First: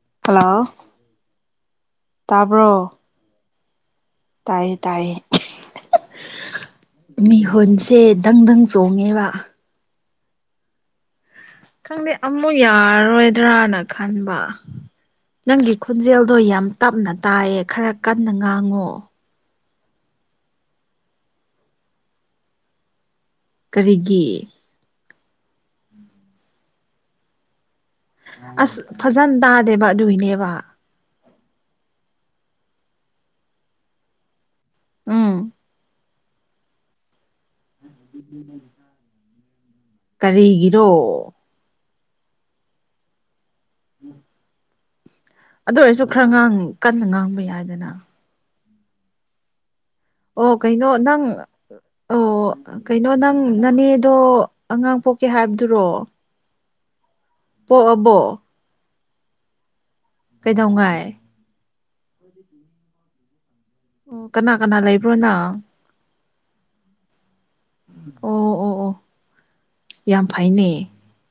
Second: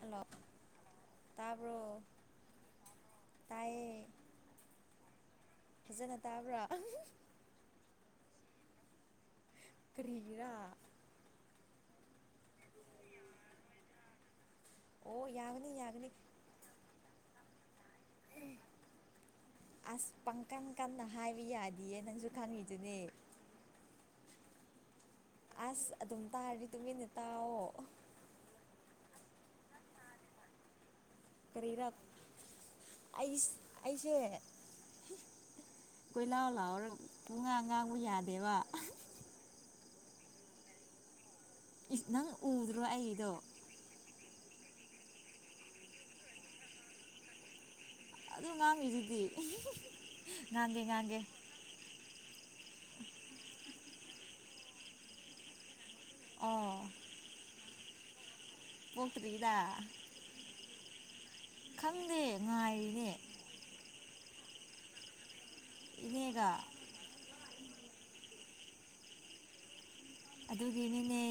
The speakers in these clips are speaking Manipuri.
ꯑꯂꯣ ꯍꯜꯂꯣ ꯇꯥꯕ꯭ꯔꯣ ꯇꯥꯕ꯭ꯔꯣ ꯇꯥꯏ ꯇꯥꯏꯌꯦ ꯇꯥꯏꯌꯦ ꯐꯖꯅ ꯇꯥꯕ꯭ꯔꯥ ꯃꯤꯍꯨꯜꯁꯦ ꯗꯪ ꯗꯪ ꯆꯣꯡꯉꯦꯕ ꯀꯔꯤꯒꯤꯔꯥ ꯈꯪꯗꯦ ꯑꯃꯨꯛ ꯌꯥꯔꯔꯣꯏꯗ꯭ꯔꯅ ꯈꯟꯕ ꯑꯣ ꯌꯥꯒꯅꯤ ꯅꯪꯒꯤ ꯌꯥꯒꯅꯤ ꯈꯣꯟꯖꯦꯜꯗꯣ ꯌꯥꯝ ꯇꯞꯅ ꯇꯥꯏꯌꯦ ꯈꯔ ꯀꯟꯅ ꯉꯥꯡꯉꯣ ꯑꯁ ꯄꯪꯀꯟ ꯀꯟꯅ ꯍꯥꯏꯕ ꯌꯥꯗꯤꯌꯦ ꯅꯪꯁꯨ ꯈꯪꯉꯤꯗꯨꯅꯦ ꯀꯔꯤꯒꯤ ꯑꯁ ꯑꯗꯨꯝ ꯇꯥꯔꯗꯤ ꯇꯨꯃꯤꯟꯅ ꯇꯥꯛꯑꯣ ꯑꯁ ꯐꯖꯅ ꯇꯥꯗꯦꯕ ꯑꯗꯨꯒꯤꯅꯦꯕ ꯀꯔꯤꯔꯥ ꯑꯩ ꯑꯩꯁꯦ ꯎꯝ ꯀꯣꯏꯂꯥꯎ ꯂꯥꯎꯔꯒ ꯄꯨꯡꯉꯥꯡ ꯉꯥꯡꯕ ꯌꯥꯗꯦꯕ ꯀꯔꯤꯒꯤꯔꯣ ꯑꯁ ꯅꯪ ꯎꯗ꯭ꯔꯣ ꯑꯩꯗꯣ ꯑꯗꯨ ꯑꯣꯏꯔꯁꯨ ꯈꯔ ꯉꯥꯡ ꯀꯟꯅ ꯉꯥꯡꯕ ꯌꯥꯏꯗꯦꯅ ꯑꯗꯨ ꯉꯥꯡꯉꯤꯗꯨꯗꯤ ꯑꯣ ꯉꯥꯡꯒꯦ ꯀꯩꯅꯣ ꯉꯥꯡꯒꯦ ꯅꯪ ꯑꯣ ꯀꯩꯅꯣ ꯅꯪ ꯅꯅꯦꯗꯣ ꯑꯉꯥꯡ ꯄꯣꯛꯈꯤ ꯍꯥꯏꯕꯗꯨꯔꯣ ꯑꯥ ꯄꯣꯛꯑꯕꯣ ꯄꯣꯛꯇ꯭ꯔꯤꯗ ꯀꯩꯗꯧꯉꯥꯏ ꯈꯪꯗꯦ ꯉꯥꯏꯔꯤꯅꯦ ꯑꯣ ꯀꯅꯥ ꯀꯅꯥ ꯂꯩꯕ꯭ꯔꯣꯅꯪ ꯏꯅꯦꯒ ꯑꯣ ꯑꯣ ꯑꯣ ꯌꯥꯝ ꯐꯩꯅꯦ ꯑꯗꯨꯒꯤꯅꯤꯅꯦ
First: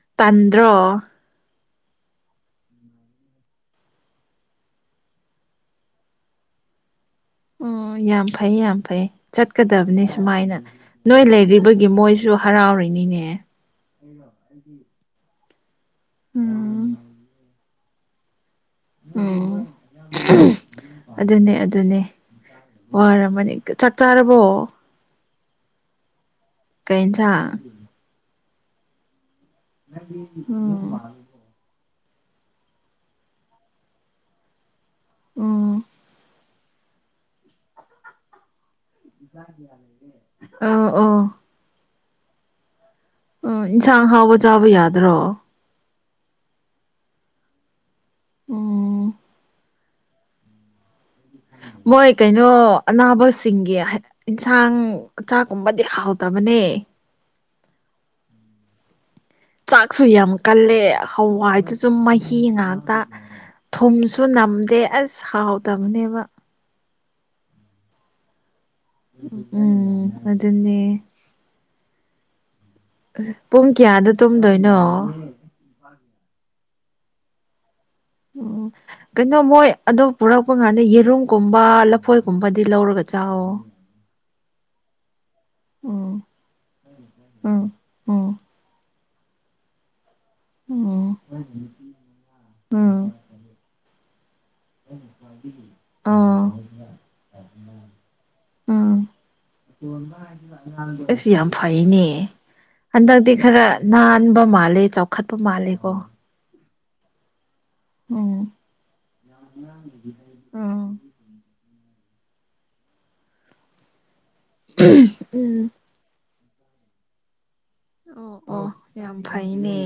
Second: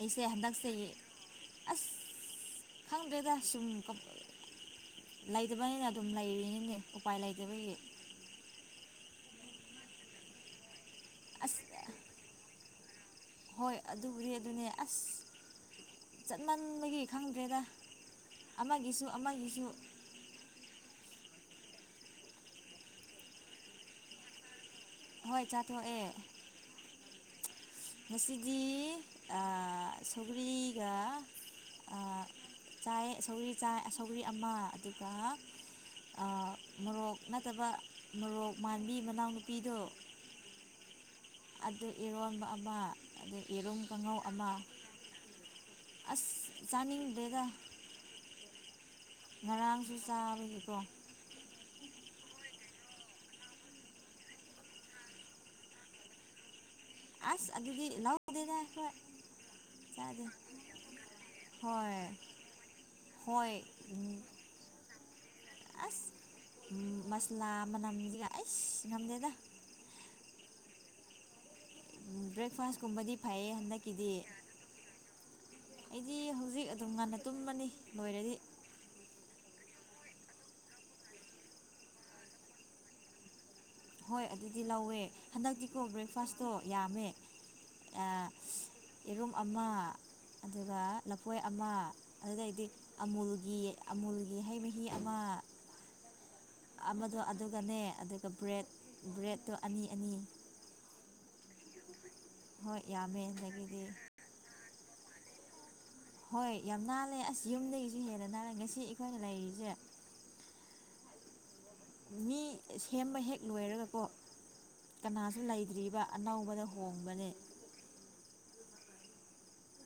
ꯑꯩꯁꯦ ꯍꯟꯗꯛꯁꯦ ꯇꯟꯗ꯭ꯔꯣ ꯑꯁ ꯈꯪꯗ꯭ꯔꯦꯗ ꯁꯨꯝ ꯂꯩꯇꯕꯅꯤꯅ ꯑꯗꯨꯝ ꯂꯩꯔꯤꯅꯤꯅꯦ ꯎꯄꯥꯏ ꯂꯩꯇ ꯑꯣ ꯌꯥꯝ ꯐꯩ ꯌꯥꯝ ꯐꯩ ꯆꯠꯀꯗꯕꯅꯤ ꯁꯨꯃꯥꯏꯅ ꯅꯣꯏ ꯑꯁ ꯂꯩꯔꯤꯕꯒꯤ ꯃꯣꯏꯁꯨ ꯍꯔꯥꯎꯔꯤꯅꯤꯅꯦ ꯍꯣꯏ ꯑꯗꯨꯕꯨꯗꯤ ꯑꯗꯨꯅꯦ ꯑꯁ ꯎꯝ ꯆꯠꯃꯟꯕꯒꯤ ꯈꯪꯗ꯭ꯔꯦꯗ ꯑꯃꯒꯤꯁꯨ ꯎꯝ ꯑꯃꯒꯤꯁꯨ ꯑꯗꯨꯅꯦ ꯑꯗꯨꯅꯦ ꯋꯥꯔꯝꯃꯅꯤ ꯆꯥꯛ ꯆꯥꯔꯕꯣ ꯍꯣꯏ ꯆꯥꯊꯣꯛꯑꯦ ꯀꯩ ꯏꯟꯁꯥꯡ ꯉꯁꯤꯗꯤ ꯑꯥ ꯎꯝ ꯁꯧꯒꯔꯤꯒ ꯑꯥ ꯆꯥꯏꯌꯦ ꯁꯧꯒꯔ꯭ꯤ ꯆꯥꯏ ꯁꯧꯒꯔꯤ ꯑꯃ ꯑꯗꯨꯒ ꯎꯝ ꯃꯣꯔꯣꯛ ꯅꯠꯇꯕ ꯃꯣꯔꯣꯛ ꯃꯥꯟꯕꯤ ꯃꯅꯥꯎꯅꯨꯄꯤꯗꯣ ꯑꯣ ꯑꯣ ꯑꯗꯩ ꯏꯔꯣꯟꯕꯥ ꯑꯃ ꯑꯗꯩ ꯎꯝ ꯌꯦꯔꯨꯝ ꯏꯟꯁꯥꯡ ꯀꯥꯡꯉꯧ ꯍꯥꯎꯕ ꯑꯃ ꯆꯥꯕ ꯌꯥꯗ꯭ꯔꯣ ꯑꯁ ꯆꯥꯅꯤꯡꯗꯦꯗ ꯎꯝ ꯉꯔꯥꯡꯁꯨ ꯆꯥꯕꯒꯤꯗꯣ ꯃꯣꯏ ꯀꯩꯅꯣ ꯑꯅꯥꯕꯁꯤꯡꯒꯤ ꯏꯟꯁꯥꯡ ꯆꯥꯛꯒꯨꯝꯕꯗꯤ ꯍꯥꯎꯇꯕꯅꯦ ꯑꯁ ꯑꯗꯨꯗꯤ ꯂꯧꯗꯦꯗꯥ ꯑꯩꯈꯣꯢ ꯆꯥꯛꯁꯨ ꯌꯥꯝ ꯀꯜꯂꯦ ꯍꯋꯥꯏꯗꯨꯁꯨ ꯍꯣꯏ ꯃꯍꯤ ꯉꯥꯛꯇ ꯍꯣꯏ ꯊꯨꯝꯁꯨ ꯅꯝꯗꯦ ꯑꯁ ꯍꯥꯎꯇꯕꯅꯦꯕ ꯎꯝ ꯃꯁꯂꯥ ꯃꯅꯝ ꯁꯤꯒ ꯑꯩꯁ ꯉꯝꯗꯦꯗ ꯎꯝ ꯑꯗꯨꯅꯦ ꯎꯝ ꯕ꯭ꯔꯦꯛꯐꯥꯁ ꯀꯨꯝꯕꯗꯤ ꯐꯩꯌꯦ ꯄꯨꯡ ꯍꯟꯗꯛꯀꯤꯗꯤ ꯀꯌꯥꯗ ꯇꯨꯝꯗꯣꯏꯅꯣ ꯑꯩꯗꯤ ꯍꯧꯖꯤꯛ ꯑꯗꯨꯝ ꯉꯟꯅ ꯇꯨꯝꯃꯅꯤ ꯂꯣꯏꯔꯗꯤ ꯎꯝ ꯀꯩꯅꯣ ꯃꯣꯏ ꯑꯗꯨ ꯄꯨꯔꯛꯄ ꯀꯥꯟꯗ ꯌꯦꯔꯨꯝꯒꯨꯝꯕ ꯂꯐꯣꯏꯒꯨꯝꯕꯗꯤ ꯂꯧꯔꯒ ꯆꯧꯋꯣ ꯍꯣꯏ ꯑꯗꯨꯗꯤ ꯂꯧꯋꯦ ꯍꯟꯗꯛꯇꯤꯀꯣ ꯎꯝ ꯕ꯭ꯔꯦꯛꯐꯥꯁꯇꯣ ꯌꯥꯝꯃꯦ ꯎꯝ ꯑꯥ ꯎꯝ ꯌꯦꯔꯨꯝ ꯑꯃ ꯑꯗꯨꯒ ꯎꯝ ꯂꯐꯣꯏ ꯑꯃ ꯑꯗꯨꯗꯩꯗꯤ ꯎꯝ ꯑꯃꯨꯜꯒꯤ ꯑꯃꯨꯜꯒꯤ ꯍꯩ ꯃꯍꯤ ꯑꯃ ꯑꯥ ꯑꯃꯗꯣ ꯑꯗꯨꯒꯅꯦ ꯑꯗꯨꯒ ꯕ꯭ꯔꯦꯠ ꯕ꯭ꯔꯦꯠꯇꯣ ꯑꯅꯤ ꯑꯅꯤ ꯢꯁ ꯌꯥꯝ ꯐꯩꯅꯦ ꯍꯣꯏ ꯌꯥꯝꯃꯦ ꯍꯟꯗꯛꯇꯤ ꯈꯔ ꯑꯗꯒꯤꯗꯤ ꯅꯥꯟꯕ ꯃꯥꯜꯂꯦ ꯆꯥꯎꯈꯠꯄ ꯃꯥꯜꯂꯦ ꯀꯣ ꯍꯣꯏ ꯌꯥꯝ ꯅꯥꯜꯂꯦ ꯑꯁ ꯌꯨꯝꯗꯒꯤ ꯁꯤ ꯍꯦꯟꯅ ꯎꯝ ꯅꯥꯂꯝꯅꯤ ꯁꯤ ꯑꯩꯈꯣꯏꯅ ꯂꯩꯔꯤꯁꯦ ꯎꯝ ꯃꯤ ꯁꯦꯝꯕ ꯍꯦꯛ ꯂꯣꯏꯔꯒꯀꯣ ꯀꯅꯥꯁꯨ ꯎꯝ ꯂꯩꯇ꯭ꯔꯤꯕ ꯑꯅꯧꯕꯗ ꯍꯣꯡꯕꯅꯦ ꯑꯣ ꯑꯣ ꯌꯥꯝ ꯐꯩꯅꯦ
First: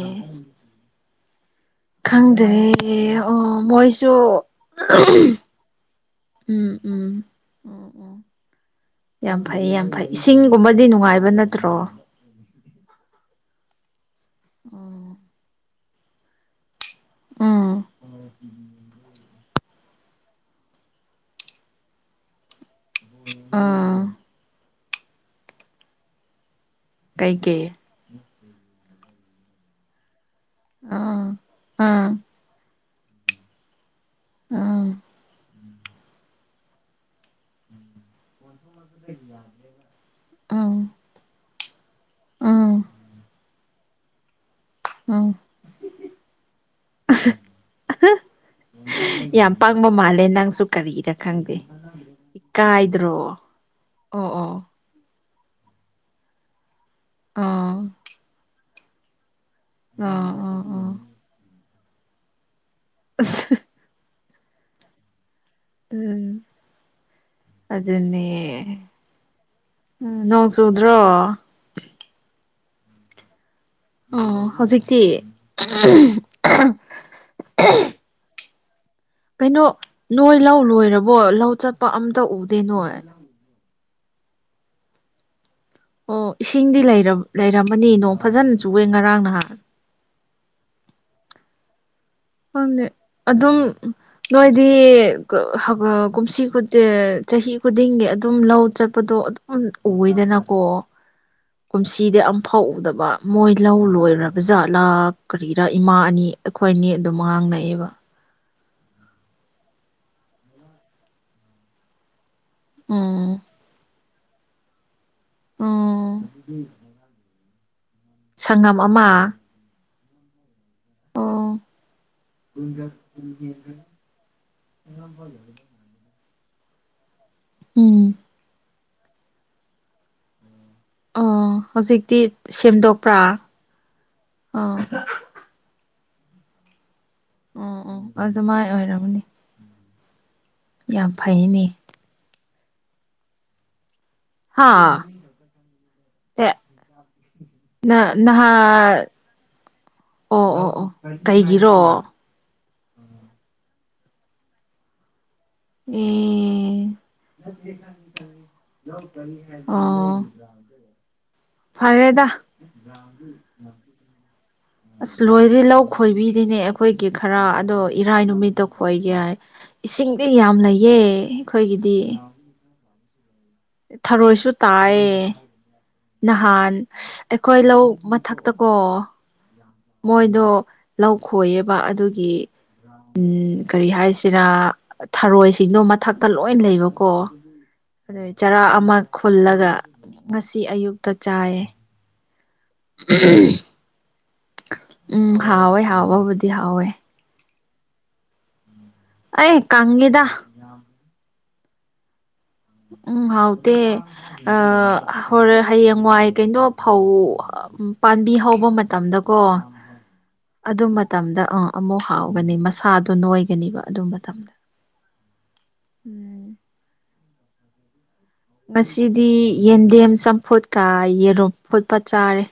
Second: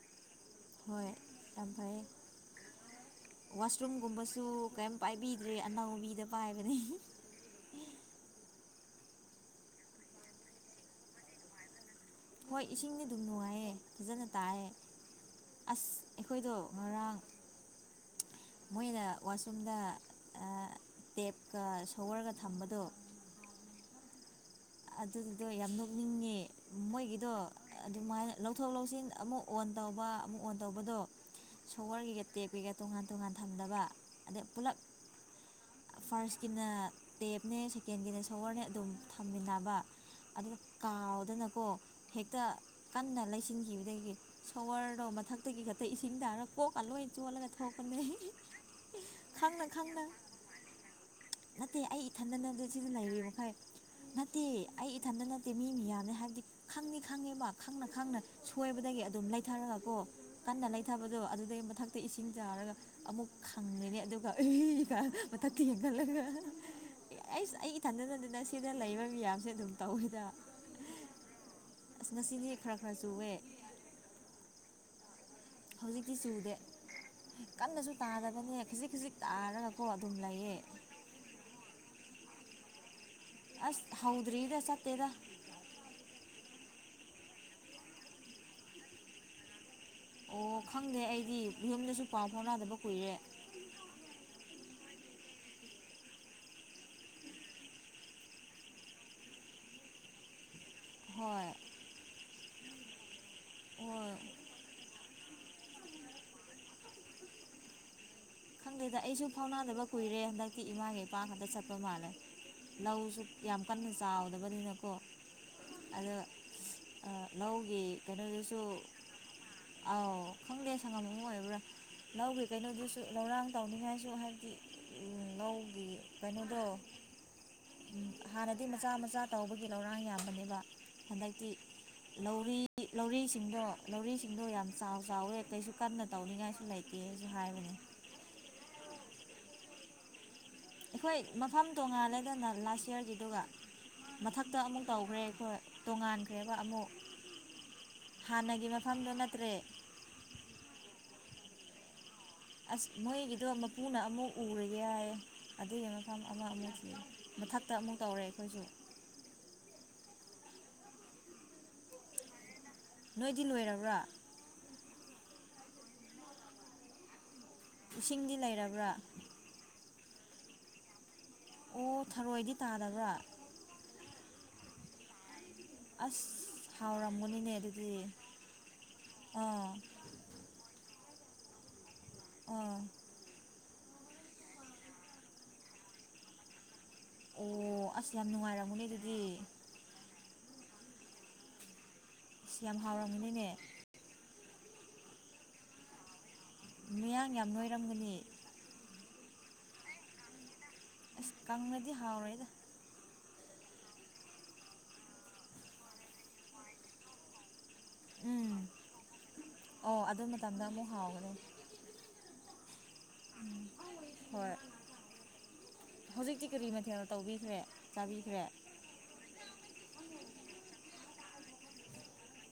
ꯍꯣꯏ ꯌꯥꯝ ꯐꯩꯌꯦ ꯈꯪꯗ꯭ꯔꯦ ꯑꯣ ꯃꯣꯏꯁꯨ ꯋꯥꯁꯔꯨꯝꯒꯨꯝꯕꯁꯨ ꯀꯩꯝ ꯄꯥꯏꯕꯤꯗ꯭ꯔꯤ ꯑꯅꯧꯕꯤꯗ ꯄꯥꯏꯕꯅꯦ ꯎꯝ ꯎꯝ ꯎꯝ ꯎꯝ ꯌꯥꯝ ꯐꯩ ꯌꯥꯝ ꯐꯩ ꯏꯁꯤꯡꯒꯨꯝꯕꯗꯤ ꯅꯨꯡꯉꯥꯏꯕ ꯅꯠꯇ꯭ꯔꯣ ꯍꯣꯏ ꯏꯁꯤꯡꯗꯤ ꯑꯗꯨꯝ ꯅꯨꯡꯉꯥꯏꯌꯦ ꯐꯖꯅ ꯇꯥꯏꯑꯦ ꯑꯁ ꯑꯩꯈꯣꯏꯗꯣ ꯉꯔꯥꯡ ꯎꯝ ꯃꯣꯏꯅ ꯋꯥꯁꯔꯨꯝꯗ ꯑꯥ ꯇꯦꯞꯀ ꯁꯣꯋꯔꯒ ꯊꯝꯕꯗꯣ ꯑꯥ ꯑꯗꯨꯒꯤꯗꯣ ꯌꯥꯝ ꯅꯣꯛꯅꯤꯡꯉꯦ ꯃꯣꯏꯒꯤꯗꯣ ꯀꯩꯒꯤ ꯑꯗꯨꯃꯥꯏꯅ ꯂꯧꯊꯣꯛ ꯂꯧꯁꯤꯟ ꯑꯃꯨꯛ ꯑꯣꯟ ꯇꯧꯕ ꯑꯃꯨꯛ ꯑꯣꯟ ꯇꯧꯕꯗꯣ ꯎꯝ ꯎꯝ ꯁꯣꯍꯔꯒꯤꯒ ꯇꯦꯞꯀꯤꯒ ꯇꯣꯉꯥꯟ ꯇꯣꯉꯥꯟ ꯊꯝꯗꯕ ꯑꯗꯩ ꯄꯨꯂꯞ ꯎꯝ ꯐꯥꯔꯁꯀꯤꯅ ꯇꯦꯞꯅꯦ ꯁꯦꯀꯦꯟꯒꯤꯅꯦ ꯁꯣꯍꯔꯅꯦ ꯑꯗꯨꯝ ꯊꯝꯃꯤꯟꯅꯕ ꯕꯥ ꯑꯗꯨ ꯎꯝ ꯀꯥꯎꯗꯅꯀꯣ ꯍꯦꯛꯇ ꯎꯝ ꯀꯟꯅ ꯂꯩꯁꯤꯟꯈꯤꯕꯗꯒꯤ ꯁꯣꯋꯔꯗꯣ ꯎꯝ ꯃꯊꯛꯇꯒꯤ ꯈꯛꯇ ꯏꯁꯤꯡ ꯇꯥꯔꯒ ꯀꯣꯛꯀ ꯂꯣꯏ ꯆꯣꯠꯂꯒ ꯊꯣꯛꯄꯅꯦ ꯌꯥꯝ ꯈꯪꯅ ꯄꯪꯕ ꯈꯪꯅ ꯃꯥꯜꯂꯦ ꯅꯪꯁꯨ ꯀꯔꯤꯔ ꯈꯪꯗꯦ ꯅꯠꯇꯦ ꯑꯩ ꯏꯊꯟꯗ ꯅꯠꯇꯦ ꯁꯤꯗ ꯏꯀꯥꯏꯗ꯭ꯔꯣ ꯂꯩꯔꯤ ꯃꯈꯩ ꯑꯣ ꯅꯠꯇꯦ ꯑꯣ ꯑꯩ ꯏꯊꯟꯇ ꯅꯠꯇꯦ ꯃꯤ ꯃꯤꯌꯥꯝꯅꯤ ꯍꯥꯏꯕꯗꯤ ꯈꯪꯗꯤ ꯈꯪꯉꯦꯕ ꯑꯥ ꯈꯪꯅ ꯈꯪꯅ ꯁꯣꯏꯕꯗꯒꯤ ꯑꯗꯨꯝ ꯂꯩꯊꯔꯒꯀꯣ ꯑꯥ ꯑꯥ ꯀꯟꯅ ꯑꯥ ꯂꯩꯊꯕꯗꯣ ꯑꯗꯨꯗꯩ ꯃꯊꯛꯇ ꯏꯁꯤꯡ ꯇꯥꯔꯒ ꯑꯃꯨꯛ ꯍꯪꯒꯅꯤ ꯑꯗꯨꯒ ꯃꯊꯛꯇ ꯌꯦꯡꯈꯠꯂꯒ ꯎꯝ ꯑꯩꯁ ꯑꯩ ꯏꯊꯟꯇ ꯑꯗꯨꯅꯦ ꯅꯠꯇꯦꯅ ꯁꯤꯗ ꯂꯩꯕ ꯃꯤꯌꯥꯝꯁꯨ ꯑꯗꯨꯝ ꯇꯧꯋꯦꯗ ꯅꯣꯡ ꯆꯨꯗ꯭ꯔꯣ ꯑꯁ ꯉꯁꯤꯗꯤ ꯈꯔ ꯈꯔ ꯆꯨꯋꯦ ꯑꯣ ꯍꯧꯖꯤꯛꯇꯤ ꯍꯧꯖꯤꯛꯇꯤ ꯆꯨꯗꯦ ꯀꯟꯅꯁꯨ ꯇꯥꯗꯕꯅꯦ ꯈꯖꯤꯛ ꯈꯖꯤꯛ ꯀꯩꯅꯣ ꯅꯣꯏ ꯂꯧ ꯂꯣꯏꯔꯕꯣ ꯂꯧ ꯆꯠꯄ ꯑꯝꯇ ꯎꯗꯦ ꯅꯣꯏ ꯑꯁ ꯍꯥꯎꯗ꯭ꯔꯤꯗ ꯆꯠꯇꯦꯗ ꯑꯣ ꯏꯁꯤꯡꯗꯤ ꯂꯩꯔꯝꯃꯅꯤ ꯅꯣꯡ ꯐꯖꯅ ꯆꯨꯑꯦ ꯉꯔꯥꯡ ꯅꯍꯥꯟ ꯑꯣ ꯈꯪꯗꯦ ꯑꯩꯗꯤ ꯌꯨꯝꯗꯁꯨ ꯄꯥꯎ ꯐꯥꯎꯅꯗꯕ ꯈꯪꯗꯦ ꯀꯨꯏꯔꯦ ꯑꯗꯨꯝ ꯅꯣꯏꯗꯤ ꯀꯨꯝꯁꯤ ꯆꯍꯤ ꯈꯨꯗꯤꯡꯒꯤ ꯑꯗꯨꯝ ꯂꯧ ꯆꯠꯄꯗꯣ ꯑꯗꯨꯝ ꯎꯋꯦꯗꯅꯀꯣ ꯍꯣꯏ ꯀꯨꯝꯁꯤꯗꯤ ꯑꯝꯐꯥꯎ ꯎꯗꯕ ꯃꯣꯏ ꯂꯧ ꯍꯣꯏ ꯂꯣꯏꯔꯕ ꯖꯥꯠꯂꯥ ꯀꯔꯤꯔꯥ ꯏꯃꯥ ꯑꯅꯤ ꯑꯩꯈꯣꯏ ꯑꯅꯤ ꯑꯗꯨꯝ ꯉꯥꯡꯅꯩꯌꯦꯕ ꯈꯪꯗꯦꯗ ꯑꯩꯁꯨ ꯐꯥꯎꯅꯥꯗꯕ ꯀꯨꯏꯔꯦ ꯍꯟꯗꯛꯇꯤ ꯏꯃꯥꯒ ꯏꯄꯥꯒ ꯈꯛꯇ ꯆꯠꯄ ꯃꯥꯜꯂꯦ ꯂꯧꯁꯨ ꯎꯝ ꯌꯥꯝ ꯀꯟꯅ ꯆꯥꯎꯗꯕꯅꯤꯅꯀꯣ ꯑꯗꯨ ꯎꯝ ꯑꯥ ꯂꯧꯒꯤ ꯀꯩꯅꯣꯗꯨꯁꯨ ꯁꯪꯉꯝ ꯑꯃ ꯑꯥꯎ ꯈꯪꯗꯦ ꯁꯪꯉꯝ ꯑꯃ ꯑꯣ ꯑꯣꯏꯕ꯭ꯔꯥ ꯂꯧꯒꯤ ꯀꯩꯅꯣꯗꯨꯁꯨ ꯂꯧꯔꯥꯡ ꯇꯧꯅꯤꯡꯉꯥꯏꯁꯨ ꯍꯥꯏꯕꯗꯤ ꯂꯧꯒꯤ ꯀꯩꯅꯣꯗꯣ ꯎꯝ ꯍꯥꯟꯅꯗꯤ ꯃꯆꯥ ꯃꯆꯥ ꯇꯧꯕꯒꯤ ꯂꯧꯔꯥꯡ ꯌꯥꯝꯕꯅꯦꯕ ꯍꯟꯗꯛꯇꯤ ꯑꯣ ꯍꯧꯖꯤꯛꯇꯤ ꯂꯧꯔꯤ ꯁꯦꯝꯗꯣꯛꯄ꯭ꯔꯥ ꯂꯧꯔꯤꯁꯤꯡꯗꯣ ꯂꯧꯔꯤꯁꯤꯡꯗꯣ ꯌꯥꯝ ꯆꯥꯎ ꯑꯥ ꯆꯥꯎꯑꯦ ꯀꯩꯁꯨ ꯀꯟꯅ ꯇꯧꯅꯤꯡꯉꯥꯏꯁꯨ ꯂꯩꯇꯦꯁꯨ ꯍꯥꯏꯕꯅꯤ ꯑꯗꯨꯃꯥꯏꯟ ꯑꯣꯏꯔꯝꯃꯅꯤ ꯑꯩꯈꯣꯏ ꯃꯐꯝ ꯐꯩꯅꯦ ꯇꯣꯉꯥꯜꯂꯦꯗꯅ ꯂꯥꯁ ꯌꯥꯔꯒꯤꯗꯨꯒ ꯃꯊꯛꯇ ꯍꯥ ꯑꯃꯨꯛ ꯇꯧꯈ꯭ꯔꯦ ꯑꯩꯈꯣꯏ ꯑꯦ ꯇꯣꯉꯥꯟꯈ꯭ꯔꯦꯕ ꯑꯃꯨꯛ ꯅ ꯍꯥꯟꯅꯒꯤ ꯅꯍꯥꯟ ꯃꯐꯝꯗꯣ ꯅꯠꯇ꯭ꯔꯦ ꯑꯣ ꯑꯣ ꯑꯣ ꯀꯩꯒꯤꯔꯣ ꯑꯁ ꯃꯣꯏꯒꯤꯗꯣ ꯃꯄꯨꯅ ꯑꯃꯨꯛ ꯎꯔꯒꯦ ꯌꯥꯏꯌꯦ ꯑꯗꯨꯒꯤ ꯃꯐꯝ ꯑꯃꯃꯨꯛꯁꯨ ꯑꯦ ꯃꯊꯛꯇ ꯑꯃꯨꯛ ꯇꯧꯔꯦ ꯑꯩꯈꯣꯏꯁꯨ ꯑꯣ ꯐꯔꯦꯗ ꯅꯣꯏꯗꯤ ꯂꯣꯏꯔꯕ꯭ꯔꯥ ꯑꯁ ꯂꯣꯏꯗ꯭ꯔꯤ ꯂꯧ ꯈꯣꯏꯕꯤꯔꯤꯅꯦ ꯑꯩꯈꯣꯏꯒꯤ ꯈꯔ ꯑꯗꯣ ꯏꯔꯥꯏ ꯏꯁꯤꯡꯗꯤ ꯅꯨꯃꯤꯠꯇ ꯂꯩꯔꯕ꯭ꯔꯥ ꯈꯣꯏꯒꯦ ꯍꯥꯏ ꯏꯁꯤꯡꯗꯤ ꯌꯥꯝ ꯂꯩꯌꯦ ꯑꯩꯈꯣꯏꯒꯤꯗꯤ ꯑꯣ ꯊꯔꯣꯏꯗꯤ ꯇꯥꯗꯕ꯭ꯔꯥ ꯊꯔꯣꯏꯁꯨ ꯇꯥꯏꯌꯦ ꯑꯁ ꯅꯍꯥꯟ ꯍꯥꯎꯔꯝꯒꯅꯤꯅꯦ ꯑꯩꯈꯣꯏ ꯂꯧ ꯑꯗꯨꯗꯤ ꯃꯊꯛꯇ ꯀꯣ ꯑꯥ ꯃꯣꯏꯗꯣ ꯂꯧ ꯈꯣꯏꯌꯦꯕ ꯑꯗꯨꯒꯤ ꯑꯥ ꯎꯝ ꯀꯔꯤ ꯍꯥꯏꯁꯤꯔꯥ ꯊꯔꯣꯏꯁꯤꯡꯗꯣ ꯃꯊꯛꯇ ꯂꯣꯏ ꯂꯩꯕ ꯀꯣ ꯑꯣ ꯑꯁ ꯑꯗꯨ ꯌꯥꯝ ꯆꯔꯥ ꯅꯨꯡꯉꯥꯏꯔꯝꯒꯅꯤ ꯑꯃ ꯑꯗꯨꯗꯤ ꯈꯨꯜꯂꯒ ꯉꯁꯤ ꯑꯌꯨꯛꯇ ꯆꯥꯏꯌꯦ ꯢꯁ ꯌꯥꯝ ꯍꯥꯎꯔꯝꯒꯅꯤꯅꯦ ꯎꯝ ꯍꯥꯎꯋꯦ ꯍꯥꯎꯕꯕꯨꯗꯤ ꯍꯥꯎꯋꯦ ꯃꯌꯥꯡ ꯌꯥꯝ ꯅꯣꯏꯔꯝꯒꯅꯤ ꯑꯣꯢ ꯀꯪꯉꯤꯗꯥ ꯑꯁ ꯀꯪꯂꯗꯤ ꯍꯥꯎꯔꯣꯏꯗ ꯎꯝ ꯍꯥꯎꯇꯦ ꯑ ꯍꯣꯔ ꯍꯌꯦꯡꯋꯥꯏ ꯀꯩꯅꯣ ꯐꯧ ꯄꯥꯟꯕꯤ ꯎꯝ ꯍꯧꯕ ꯃꯇꯝꯗꯀꯣ ꯑꯣ ꯑꯗꯨ ꯃꯇꯝꯗ ꯑꯗꯨ ꯑꯃꯨꯛ ꯍꯥꯎꯒꯅꯤ ꯃꯇꯝꯗ ꯑꯥ ꯑꯃꯨꯛ ꯍꯥꯎꯒꯅꯤ ꯃꯁꯛ ꯁꯥꯗꯨꯅ ꯅꯣꯏꯒꯅꯤꯕ ꯑꯗꯨ ꯃꯇꯝꯗ ꯍꯣꯏ ꯎꯝ ꯍꯧꯖꯤꯛꯇꯤ ꯀꯔꯤ ꯃꯊꯦꯜ ꯇꯧꯕꯤꯈ꯭ꯔꯦ ꯆꯥꯕꯤꯈ꯭ꯔꯦ ꯉꯁꯤꯗꯤ ꯌꯦꯟꯗꯦꯝ ꯆꯝꯐꯨꯠꯀ ꯌꯦꯔꯨꯝ ꯐꯨꯠꯄ ꯆꯥꯔꯦ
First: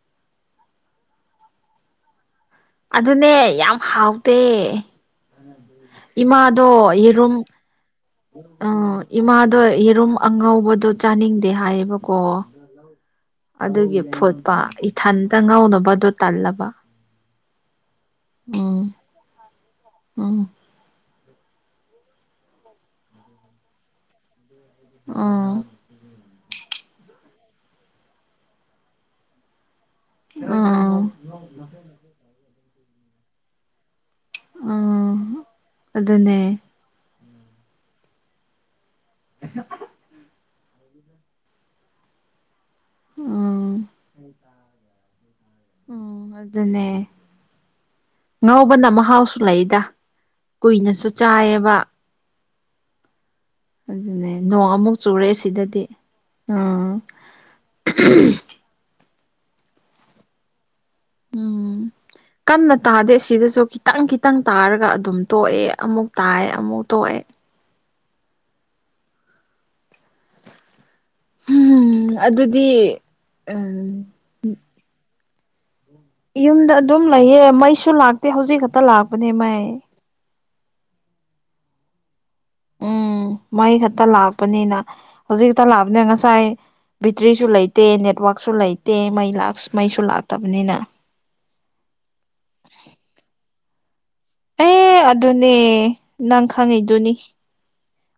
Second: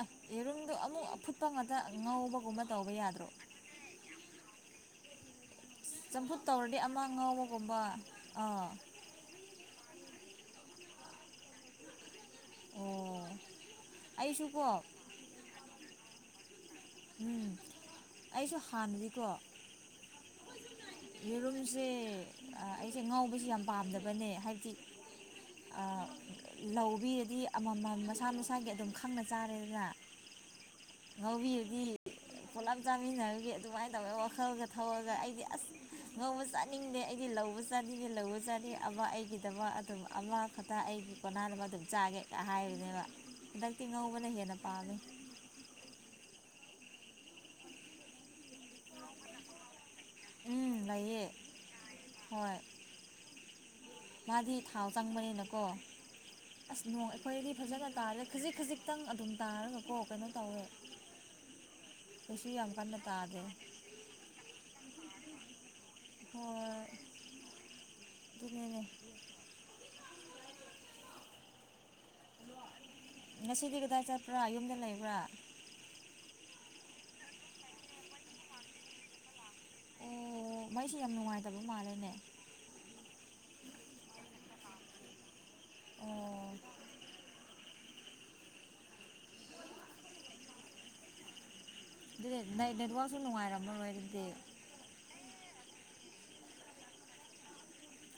ꯑꯁ ꯌꯦꯔꯨꯝꯗꯣ ꯑꯃꯨꯛ ꯑꯐꯨꯠꯄ ꯉꯥꯛꯇ ꯉꯧꯕꯒꯨꯝꯕ ꯇꯧꯕ ꯌꯥꯗ꯭ꯔꯣ ꯑꯗꯨꯅꯦ ꯌꯥꯝ ꯍꯥꯎꯇꯦ ꯆꯝꯐꯨꯠ ꯏꯃꯥꯗꯣ ꯇꯧꯔꯗꯤ ꯑꯃ ꯌꯦꯔꯝ ꯉꯧꯕꯒꯨꯝꯕ ꯑ ꯑꯥ ꯏꯃꯥꯗꯣ ꯌꯦꯔꯨꯝ ꯑꯉꯧꯕꯗꯣ ꯆꯥꯅꯤꯡꯗꯦ ꯍꯥꯏꯌꯦꯕꯀꯣ ꯑꯣ ꯑꯗꯨꯒꯤ ꯐꯣꯠꯄ ꯑꯩꯁꯨꯀꯣ ꯏꯊꯟꯇ ꯉꯥꯎꯅꯕꯗꯣ ꯇꯜꯂꯕ ꯎꯝ ꯑꯩꯁꯨ ꯎꯝ ꯍꯥꯟꯅꯗꯤꯀꯣ ꯎꯝ ꯌꯦꯔꯨꯝꯁꯦ ꯑꯩꯁꯦ ꯉꯥꯎꯁꯦ ꯌꯥꯝ ꯄꯥꯝꯗꯕꯅꯦ ꯍꯥꯏꯕꯗꯤ ꯑꯣ ꯂꯧꯕꯤꯔꯗꯤ ꯑꯃꯃꯝ ꯃꯁꯥ ꯃꯁꯥꯒꯤ ꯑꯗꯨꯝ ꯈꯪꯅ ꯆꯥꯔꯦꯗꯅ ꯑ ꯉꯧꯕꯤꯔꯗꯤ ꯄꯨꯂꯞ ꯆꯥꯃꯤꯟꯅꯔꯦ ꯑꯗꯨꯃꯥꯏꯅ ꯇꯧꯋꯒ ꯋꯥꯈꯜꯒ ꯊꯧꯔꯒ ꯎꯝ ꯑꯩꯗꯤ ꯑꯁ ꯅꯧꯕ ꯑꯗꯨꯅꯦ ꯆꯥꯅꯤꯡꯗꯦ ꯑꯩꯒꯤ ꯂꯧꯕ ꯆꯥꯅꯤꯉꯦ ꯂꯧꯕ ꯆꯥꯅꯤ ꯑꯃ ꯑꯩꯒꯤꯗꯃꯛ ꯑꯗꯨꯝ ꯑꯃꯈꯛꯇ ꯑꯩꯒꯤ ꯀꯣꯟꯅꯕ ꯑꯗꯨꯝ ꯆꯥꯒꯦꯒ ꯍꯥꯏ ꯅꯦꯕ ꯍꯟꯗꯛꯇꯤ ꯎꯝ ꯉꯧꯕꯅ ꯍꯦꯟꯅ ꯄꯥꯝꯃꯤ ꯎꯝ ꯑꯗꯨꯅꯦ ꯉꯧꯕꯅ ꯃꯍꯥꯎꯁꯨ ꯂꯩꯗ ꯎꯝ ꯀꯨꯏꯅꯁꯨ ꯂꯩꯌꯦ ꯆꯥꯏꯌꯦꯕ ꯍꯣꯏ ꯑꯗꯨꯅꯦ ꯃꯥꯗꯤ ꯅꯣꯡ ꯊꯥꯎ ꯑꯃꯨꯛ ꯆꯨꯔꯦ ꯆꯪꯕꯅꯤꯅꯀꯣ ꯁꯤꯗꯗꯤ ꯑꯁ ꯑꯥ ꯅꯣꯡ ꯑꯩꯈꯣꯏꯗꯤ ꯐꯖꯅ ꯇꯥꯗꯦ ꯈꯖꯤꯛ ꯈꯖꯤꯛꯇꯪ ꯑꯗꯨꯝ ꯇꯥꯔꯒꯀꯣ ꯀꯩꯅꯣ ꯇꯧꯔꯦ ꯎꯝ ꯀꯟꯅ ꯇꯥꯗꯦ ꯑꯁꯤꯗꯁꯨ ꯈꯤ ꯈꯤꯇꯪ ꯈꯤꯇꯪ ꯇꯥꯔꯒ ꯑꯗꯨꯝ ꯇꯣꯛꯑꯦ ꯑꯃꯨꯛ ꯇꯥꯏ ꯑꯃꯨꯛ ꯍꯣꯏ ꯇꯣꯛꯑꯦ ꯑꯗꯨꯅꯤꯅꯦ ꯍꯨꯝ ꯑꯗꯨꯗꯤ ꯉꯁꯤꯗꯤ ꯎꯝ ꯀꯗꯥꯏ ꯆꯠꯄ꯭ꯔꯥ ꯌꯨꯝꯗ ꯂꯩꯕ꯭ꯔꯥ ꯌꯨꯝꯗ ꯑꯗꯨꯝ ꯂꯩꯌꯦ ꯃꯩꯁꯨ ꯂꯥꯛꯇꯦ ꯍꯧꯖꯤꯛ ꯈꯇ ꯂꯥꯛꯄꯅꯦ ꯃꯩ ꯑꯦ ꯃꯩꯁꯨ ꯌꯥꯝ ꯅꯨꯡꯉꯥꯏꯇꯕ ꯃꯥꯜꯂꯦꯅꯦ ꯎꯝ ꯃꯩ ꯈꯠꯇ ꯂꯥꯛꯄꯅꯤꯅ ꯍꯨꯖꯤꯛꯈꯇ ꯂꯥꯛꯕꯅꯦ ꯉꯁꯥꯏ ꯑꯣ ꯕꯤꯇ꯭ꯔꯤꯁꯨ ꯂꯩꯠ ꯇꯦ ꯅꯦꯠꯋꯥꯛꯁꯨ ꯂꯩꯇꯦ ꯃꯩ ꯂꯥꯛꯁ ꯃꯩꯁꯨ ꯂꯥꯛꯇꯕꯅꯤꯅ ꯗꯨꯅꯦꯠ ꯗꯩ ꯅꯦꯠꯋꯥꯛꯁꯨ ꯅꯨꯡꯉꯥꯏꯔꯝꯃꯔꯣꯏ ꯑꯗꯨꯗꯤ ꯑꯦ ꯑꯗꯨꯅꯦ ꯅꯪ ꯈꯪꯉꯤꯗꯨꯅꯤ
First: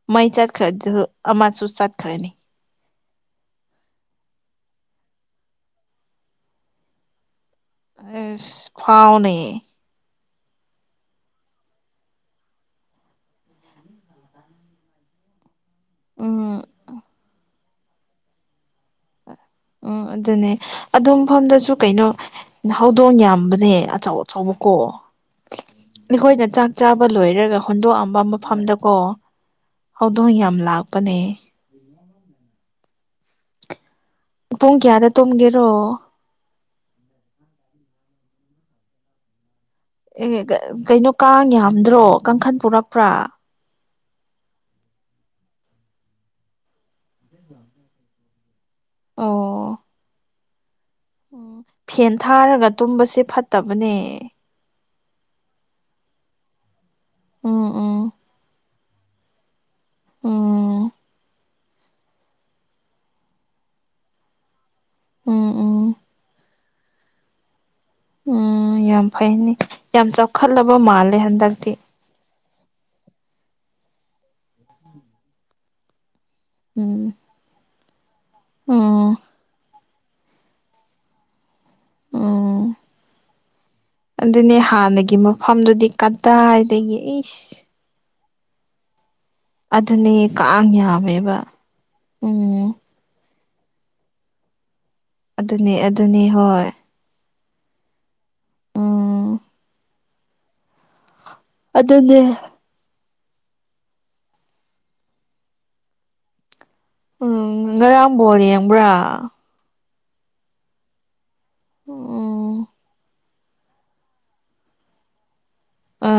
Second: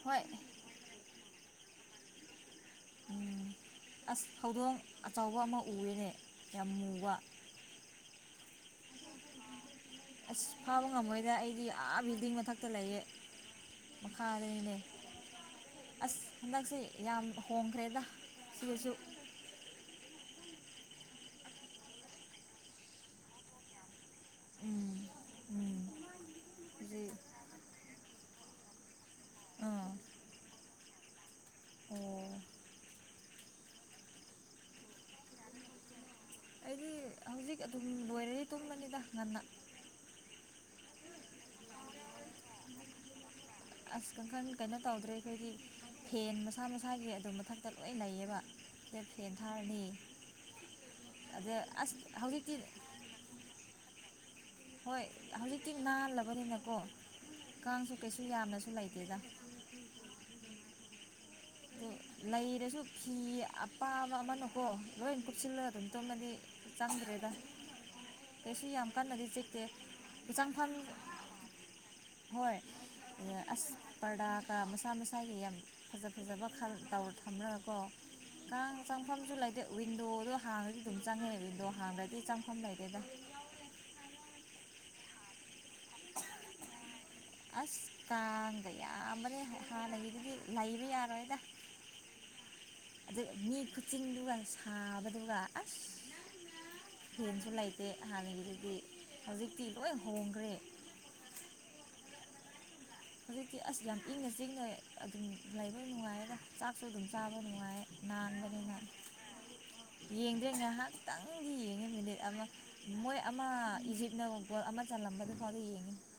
ꯍꯣꯏ ꯃꯩ ꯆꯠ ꯈ꯭ꯔ ꯗꯨ ꯑꯃꯁꯨ ꯆꯠꯈ꯭ꯔꯅꯤ ꯎꯝ ꯑꯁ ꯍꯧꯗꯣꯡ ꯑꯆꯕ ꯑꯃ ꯎꯑꯦꯅꯦ ꯌꯥꯝ ꯃꯨꯕ ꯑꯁ ꯐꯥꯎꯅꯦ ꯑꯁ ꯐꯥꯕ ꯉꯝꯃꯣꯏꯗ ꯑꯩꯗꯤ ꯑꯥ ꯕꯤꯜꯗꯤꯡ ꯃꯊꯛꯇ ꯂꯩꯌꯦ ꯃꯈꯥꯗꯅꯤꯅꯦ ꯑꯁ ꯎꯝ ꯍꯟꯗꯛꯁꯦ ꯌꯥꯝ ꯍꯣꯡꯈ꯭ꯔꯦꯗ ꯁꯤꯗꯁꯨ ꯎꯝ ꯑꯗꯨꯅꯦ ꯑꯗꯨ ꯃꯐꯝꯗꯁꯨ ꯀꯩꯅꯣ ꯍꯧꯗꯣꯡ ꯌꯥꯝꯕꯅꯦ ꯑꯆꯧ ꯆꯧꯕꯀꯣ ꯎꯝ ꯎꯝ ꯑꯩꯈꯣꯏꯅ ꯆꯥꯛ ꯆꯥꯕ ꯍꯧꯖꯤꯛ ꯂꯣꯏꯔꯒ ꯍꯨꯟꯗꯣꯛꯑꯝꯕ ꯃꯐꯝꯗꯀꯣ ꯑꯥ ꯍꯧꯗꯣꯡ ꯌꯥꯝ ꯂꯥꯛꯄꯅꯦ ꯑꯣ ꯄꯨꯡ ꯀ꯭ꯌꯥꯗ ꯇꯨꯝꯒꯦꯔꯣ ꯑꯩꯗꯤ ꯍꯧꯖꯤꯛ ꯑꯗꯨꯝ ꯂꯣꯏꯔꯗꯤ ꯇꯨꯝꯃꯅꯤꯗ ꯉꯟꯅ ꯑꯦ ꯀ-ꯀꯩꯅꯣ ꯀꯥꯡ ꯌꯥꯝꯗ꯭ꯔꯣ ꯀꯥꯡꯈꯟ ꯄꯨꯔꯛꯄ꯭ꯔꯥ ꯑꯁ ꯀꯥꯡꯈꯟ ꯀꯩꯅꯣ ꯇꯧꯗ꯭ꯔꯦ ꯑꯩꯈꯣꯏꯒꯤ ꯐꯦꯟ ꯃꯁꯥ ꯃꯁꯥꯒꯤ ꯑꯗꯨ ꯃꯊꯛꯇ ꯂꯣꯏ ꯂꯩꯌꯦꯕ ꯐꯦꯞ ꯑꯣ ꯐꯦꯟ ꯊꯥꯔꯗꯤ ꯐꯦꯟ ꯊꯥꯔꯒ ꯇꯨꯝꯕꯁꯦ ꯐꯠꯇꯕꯅꯦ ꯍꯣꯏ ꯍꯧꯖꯤꯛꯇꯤ ꯅꯥꯜꯂꯕꯅꯤꯅꯀꯣ ꯎꯝ ꯎꯝ ꯀꯥꯡꯁꯨ ꯀꯩꯁꯨ ꯌꯥꯝꯅꯁꯨ ꯂꯩꯇꯦꯗ ꯎꯝ ꯗꯨ ꯂꯩꯔꯁꯨ ꯐꯤ ꯑꯄꯥꯕ ꯑꯃꯅꯀꯣ ꯂꯣꯏꯟ ꯎꯝ ꯀꯨꯞꯁꯤꯜꯂ ꯎꯝ ꯑꯗꯨꯝ ꯇꯨꯝꯃꯗꯤ ꯆꯪꯗ꯭ꯔꯦꯗ ꯀꯩꯁꯨ ꯎꯝ ꯌꯥꯝ ꯀꯟꯅꯗꯤ ꯐꯩꯅꯤ ꯆꯤꯛꯇꯦ ꯌꯥꯝ ꯎꯆꯪ ꯐꯝ ꯆꯥꯎꯈꯠꯂꯕ ꯃꯥꯜꯂꯦ ꯍꯟꯗꯛꯇꯤ ꯍꯣꯏ ꯑꯦ ꯑꯁ ꯄꯔꯗꯥꯀ ꯃꯁꯥ ꯃꯁꯥꯒꯤ ꯌꯝ ꯐꯖꯕ ꯈꯟ ꯎꯝ ꯇꯥꯎ ꯊꯝꯔꯒꯀꯣ ꯀꯥꯡ ꯎꯝ ꯆꯪꯐꯝꯁꯨ ꯂꯩꯏꯇꯦ ꯋꯤꯟꯗꯣꯗꯣ ꯍꯥꯡꯉꯗꯤ ꯑꯗꯨꯝ ꯆꯪꯉꯦ ꯋꯤꯟꯗꯣ ꯍꯥꯡꯗ꯭ꯔꯗꯤ ꯆꯪꯐꯝ ꯎꯝ ꯂꯩꯇꯦꯗꯥ ꯑꯗꯨꯅꯦ ꯍꯥꯟꯅꯒꯤ ꯃꯐꯝꯗꯨꯗꯤ ꯀꯗꯥꯏꯗꯒꯤ ꯏꯁ ꯑꯁ ꯀꯥꯡꯒ ꯌꯥꯝꯕꯅꯦ ꯑꯗꯨꯅꯦ ꯍꯥꯟꯅꯒꯤꯗꯨꯗꯤ ꯀꯥꯡ ꯂꯩꯕ ꯌꯥꯝꯃꯦꯕ ꯌꯥꯔꯣꯏꯗ ꯑꯨꯡ ꯑꯗꯨ ꯃꯤ ꯀꯆꯤꯟꯗꯨꯒ ꯁꯥꯕ ꯑꯗꯨꯅꯤ ꯑꯗꯨꯅꯤ ꯍꯣꯏ ꯐꯦꯟꯁꯨ ꯂꯩꯇꯦ ꯍꯥꯟꯅꯒꯤꯗꯨꯗꯤ ꯎꯝ ꯍꯧꯖꯤꯛꯇꯤ ꯂꯣꯏ ꯍꯣꯡꯒ꯭ꯔꯦ ꯑꯗꯨꯅꯦ ꯍꯨꯖꯤꯛꯇꯤ ꯑꯁ ꯌꯥꯝ ꯏꯪꯅ ꯆꯤꯛꯅ ꯑꯗꯨꯝ ꯂꯩꯕꯅ ꯅꯨꯡꯉꯥꯏꯔꯦꯗ ꯆꯥꯛꯁꯨ ꯑꯗꯨꯝ ꯆꯥꯕ ꯎꯝ ꯅꯨꯡꯉꯥꯏ ꯉꯔꯥꯡ ꯕꯣꯜ ꯅꯥꯟꯕꯅꯤꯅ ꯌꯦꯡꯕ꯭ꯔꯥ ꯌꯦꯡꯗ꯭ꯔꯦ ꯉꯥꯏꯍꯥꯛ ꯇꯪꯗꯤ ꯌꯦꯡꯉꯦ ꯃꯤꯅꯤꯠ ꯑꯃ ꯎꯝ ꯃꯣꯏ ꯑꯃ ꯏꯖꯤꯞꯅ ꯒꫭꯜ ꯑꯃ ꯆꯜꯂꯝꯕꯗꯨ ꯐꯥꯎꯗꯤ ꯌꯦꯡꯉꯤ ꯑ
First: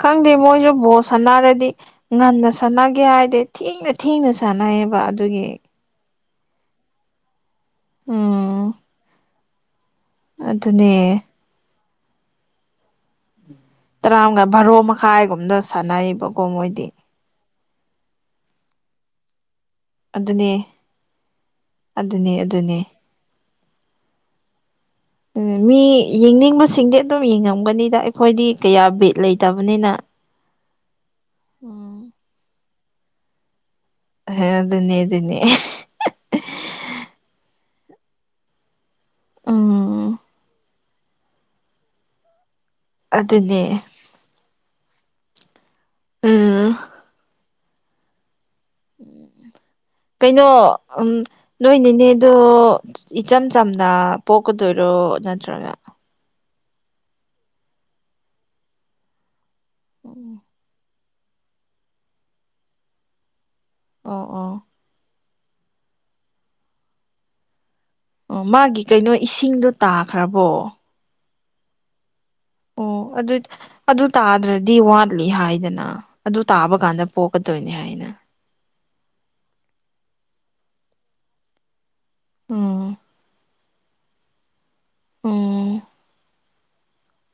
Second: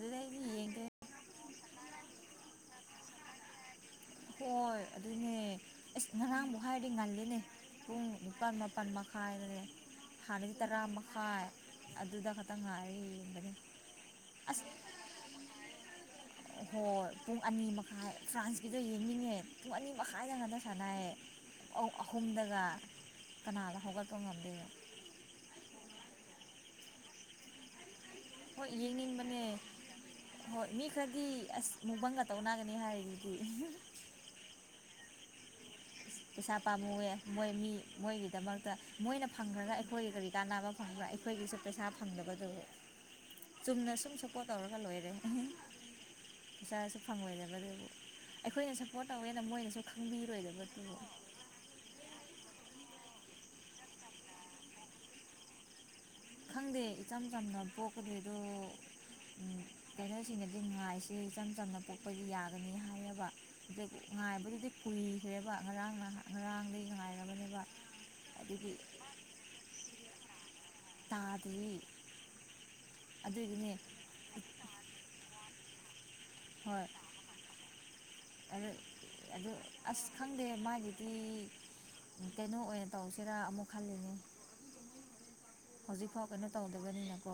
ꯈꯪꯗꯦ ꯃꯣꯏꯖꯨ ꯌꯦꯡꯗꯦ ꯕꯣ ꯁꯟꯅꯥꯔꯗꯤ ꯉꯟꯅ ꯁꯟꯅꯥꯒꯦ ꯍꯥꯏꯗꯦ ꯊꯦꯡꯅ ꯊꯦꯡꯅ ꯁꯥꯟꯅꯩꯌꯦꯕ ꯑꯗꯨꯒꯤ ꯏꯁ ꯉꯔꯥꯡꯕꯨ ꯍꯥꯏꯔꯗꯤ ꯉꯜꯂꯤꯅꯦ ꯄꯨꯡ ꯅꯤꯄꯥꯟ ꯎꯝ ꯃꯥꯄꯟ ꯃꯈꯥꯏꯗ ꯅꯦ ꯊꯥꯗꯩꯟ ꯇꯔꯥ ꯑꯗꯨꯅꯦ ꯃꯈꯥꯏ ꯑꯗꯨꯗ ꯈꯇꯪ ꯉꯥꯏꯔ ꯌꯦꯡꯕꯅꯤ ꯇꯔꯥꯝꯒ ꯚꯥꯔꯣ ꯃꯈꯥꯏꯒꯨꯝꯗ ꯁꯥꯟꯅꯥꯏꯕꯨ ꯑ ꯍꯣꯏ ꯄꯨꯡ ꯑꯅꯤ ꯃꯈꯥꯏ ꯐ꯭ꯔꯥꯟꯁꯀꯤꯗꯣ ꯌꯦꯡꯅꯤꯡꯉꯦ ꯄꯨꯡ ꯑꯅꯤꯃꯈꯥꯏꯗ ꯉꯥꯛꯇꯥ ꯑꯗꯨꯅꯦ ꯁꯥꯟꯅꯩ ꯑꯧ ꯑꯗꯨꯅꯦ ꯑꯍꯨꯝꯗꯒ ꯑꯗꯨꯅꯦ ꯀꯅꯥꯅ ꯍꯧꯒꯠꯄ ꯉꯝꯗꯣꯏꯅꯣ ꯎꯝ ꯃꯤ ꯌꯦꯡꯅꯤꯡꯕꯁꯤꯡꯗꯤ ꯑꯗꯨꯝ ꯌꯦꯡꯉꯝꯒꯅꯤꯗ ꯑꯩꯈꯣꯏꯗꯤ ꯍꯣꯏ ꯀꯌꯥ ꯕꯤꯠ ꯌꯦꯡꯅꯤꯡꯕꯅꯦ ꯂꯩꯇꯕꯅꯤꯅ ꯍꯣꯏ ꯃꯤ ꯈꯔꯗꯤ ꯑꯁ ꯎꯝ ꯃꯨꯛꯕꯥꯡꯒꯥ ꯇꯧꯅꯒꯅꯤ ꯍꯥꯏꯔꯤꯗꯨꯗꯤ ꯑꯗꯨꯅ‌ꯦ ꯑꯗꯨꯅ‌ꯦ ꯄꯩꯁꯥ ꯄꯥꯝꯃꯨꯋꯦ ꯃꯣꯏ ꯃꯤ ꯃꯣꯏꯒꯤꯗꯃꯛꯇ ꯃꯣꯏꯅ ꯐꯪꯈ꯭ꯔꯒ ꯑꯩꯈꯣꯏꯒꯤ ꯎꯝ ꯀꯔꯤ ꯀꯥꯟꯅꯕ ꯑꯩꯈꯣꯏꯒꯤꯁꯨ ꯄꯩꯁꯥ ꯐꯪꯗꯕꯗꯨꯕꯨ ꯑꯗꯨꯅꯦ ꯆꯨꯝꯅ ꯁꯨꯝ ꯄꯣꯠ ꯇꯧꯔꯒ ꯂꯣꯏꯔꯦ ꯎꯝ ꯄꯩꯁꯥꯁꯨ ꯐꯪꯉꯣꯏꯗꯕ ꯗꯨꯕꯨ ꯑꯩꯈꯣꯏꯅ ꯄꯣꯠ ꯇꯧꯋꯦꯅ ꯃꯣꯏꯅꯁꯨ ꯀꯩꯅꯣ ꯈꯪꯕꯤꯔꯣꯏꯗꯕ ꯎꯝ ꯅꯣꯏ ꯅꯦꯅ‌ꯦꯗꯣ ꯏꯆꯝ ꯆꯝꯅ ꯄꯣꯛꯀꯗꯣꯏꯔꯣ ꯅꯠꯇ꯭ꯔꯒ ꯈꯪꯗꯦ ꯏꯆꯝ ꯆꯝꯅ ꯄꯣꯛꯀꯗꯣꯏꯔ‌ꯣ ꯎꯝ ꯑꯣ ꯀꯩꯅꯣꯁꯤꯡꯅꯗꯤ ꯉꯥꯏꯁ‌ꯦ [unintelligible] ꯏꯆꯝ ꯆꯝꯅ ꯄꯣꯛꯄꯒꯤ ꯌꯥꯒꯅꯤ ꯍꯥꯏꯌꯦꯕ ꯗꯨꯏ ꯑꯣ ꯉꯥꯏꯕꯗꯨꯗꯤ ꯄꯨꯏꯈ꯭ꯔꯦꯕ ꯉꯔꯥꯡ ꯅꯍ ꯉꯔꯥꯡꯗꯒꯤ ꯉꯥꯏꯔꯕꯅꯦꯕ ꯑꯣ ꯑꯗꯨꯒꯤ ꯃꯥꯒꯤ ꯀꯩꯅꯣ ꯏꯁꯤꯡꯗꯣ ꯇꯥꯈ꯭ꯔꯕꯣ ꯇꯥꯗꯤ ꯑꯣ ꯑꯗꯨꯠ ꯑꯗꯨ ꯇꯥꯗ꯭ꯔꯗꯤ ꯋꯥꯠꯂꯤ ꯍꯥꯏꯗꯅ ꯑꯗꯨ ꯇꯥꯕ ꯍꯣꯏ ꯀꯥꯟꯗ ꯄꯣꯛꯀꯗꯣꯏꯅꯤ ꯍꯥꯏꯅ ꯑꯗꯨ ꯑꯗꯨ ꯑꯁ ꯈꯪꯗꯦ ꯃꯥꯒꯤꯗꯤ ꯀꯩꯅꯣ ꯎꯝ ꯑꯣꯏ ꯇꯧꯁꯤꯔꯥ ꯑꯃꯨꯛ ꯈꯜꯂꯤꯅꯤ ꯑꯣ ꯍꯧꯖꯤꯛꯐꯥꯎ ꯀꯩꯅꯣ ꯇꯧꯗꯕꯅꯤꯅꯀꯣ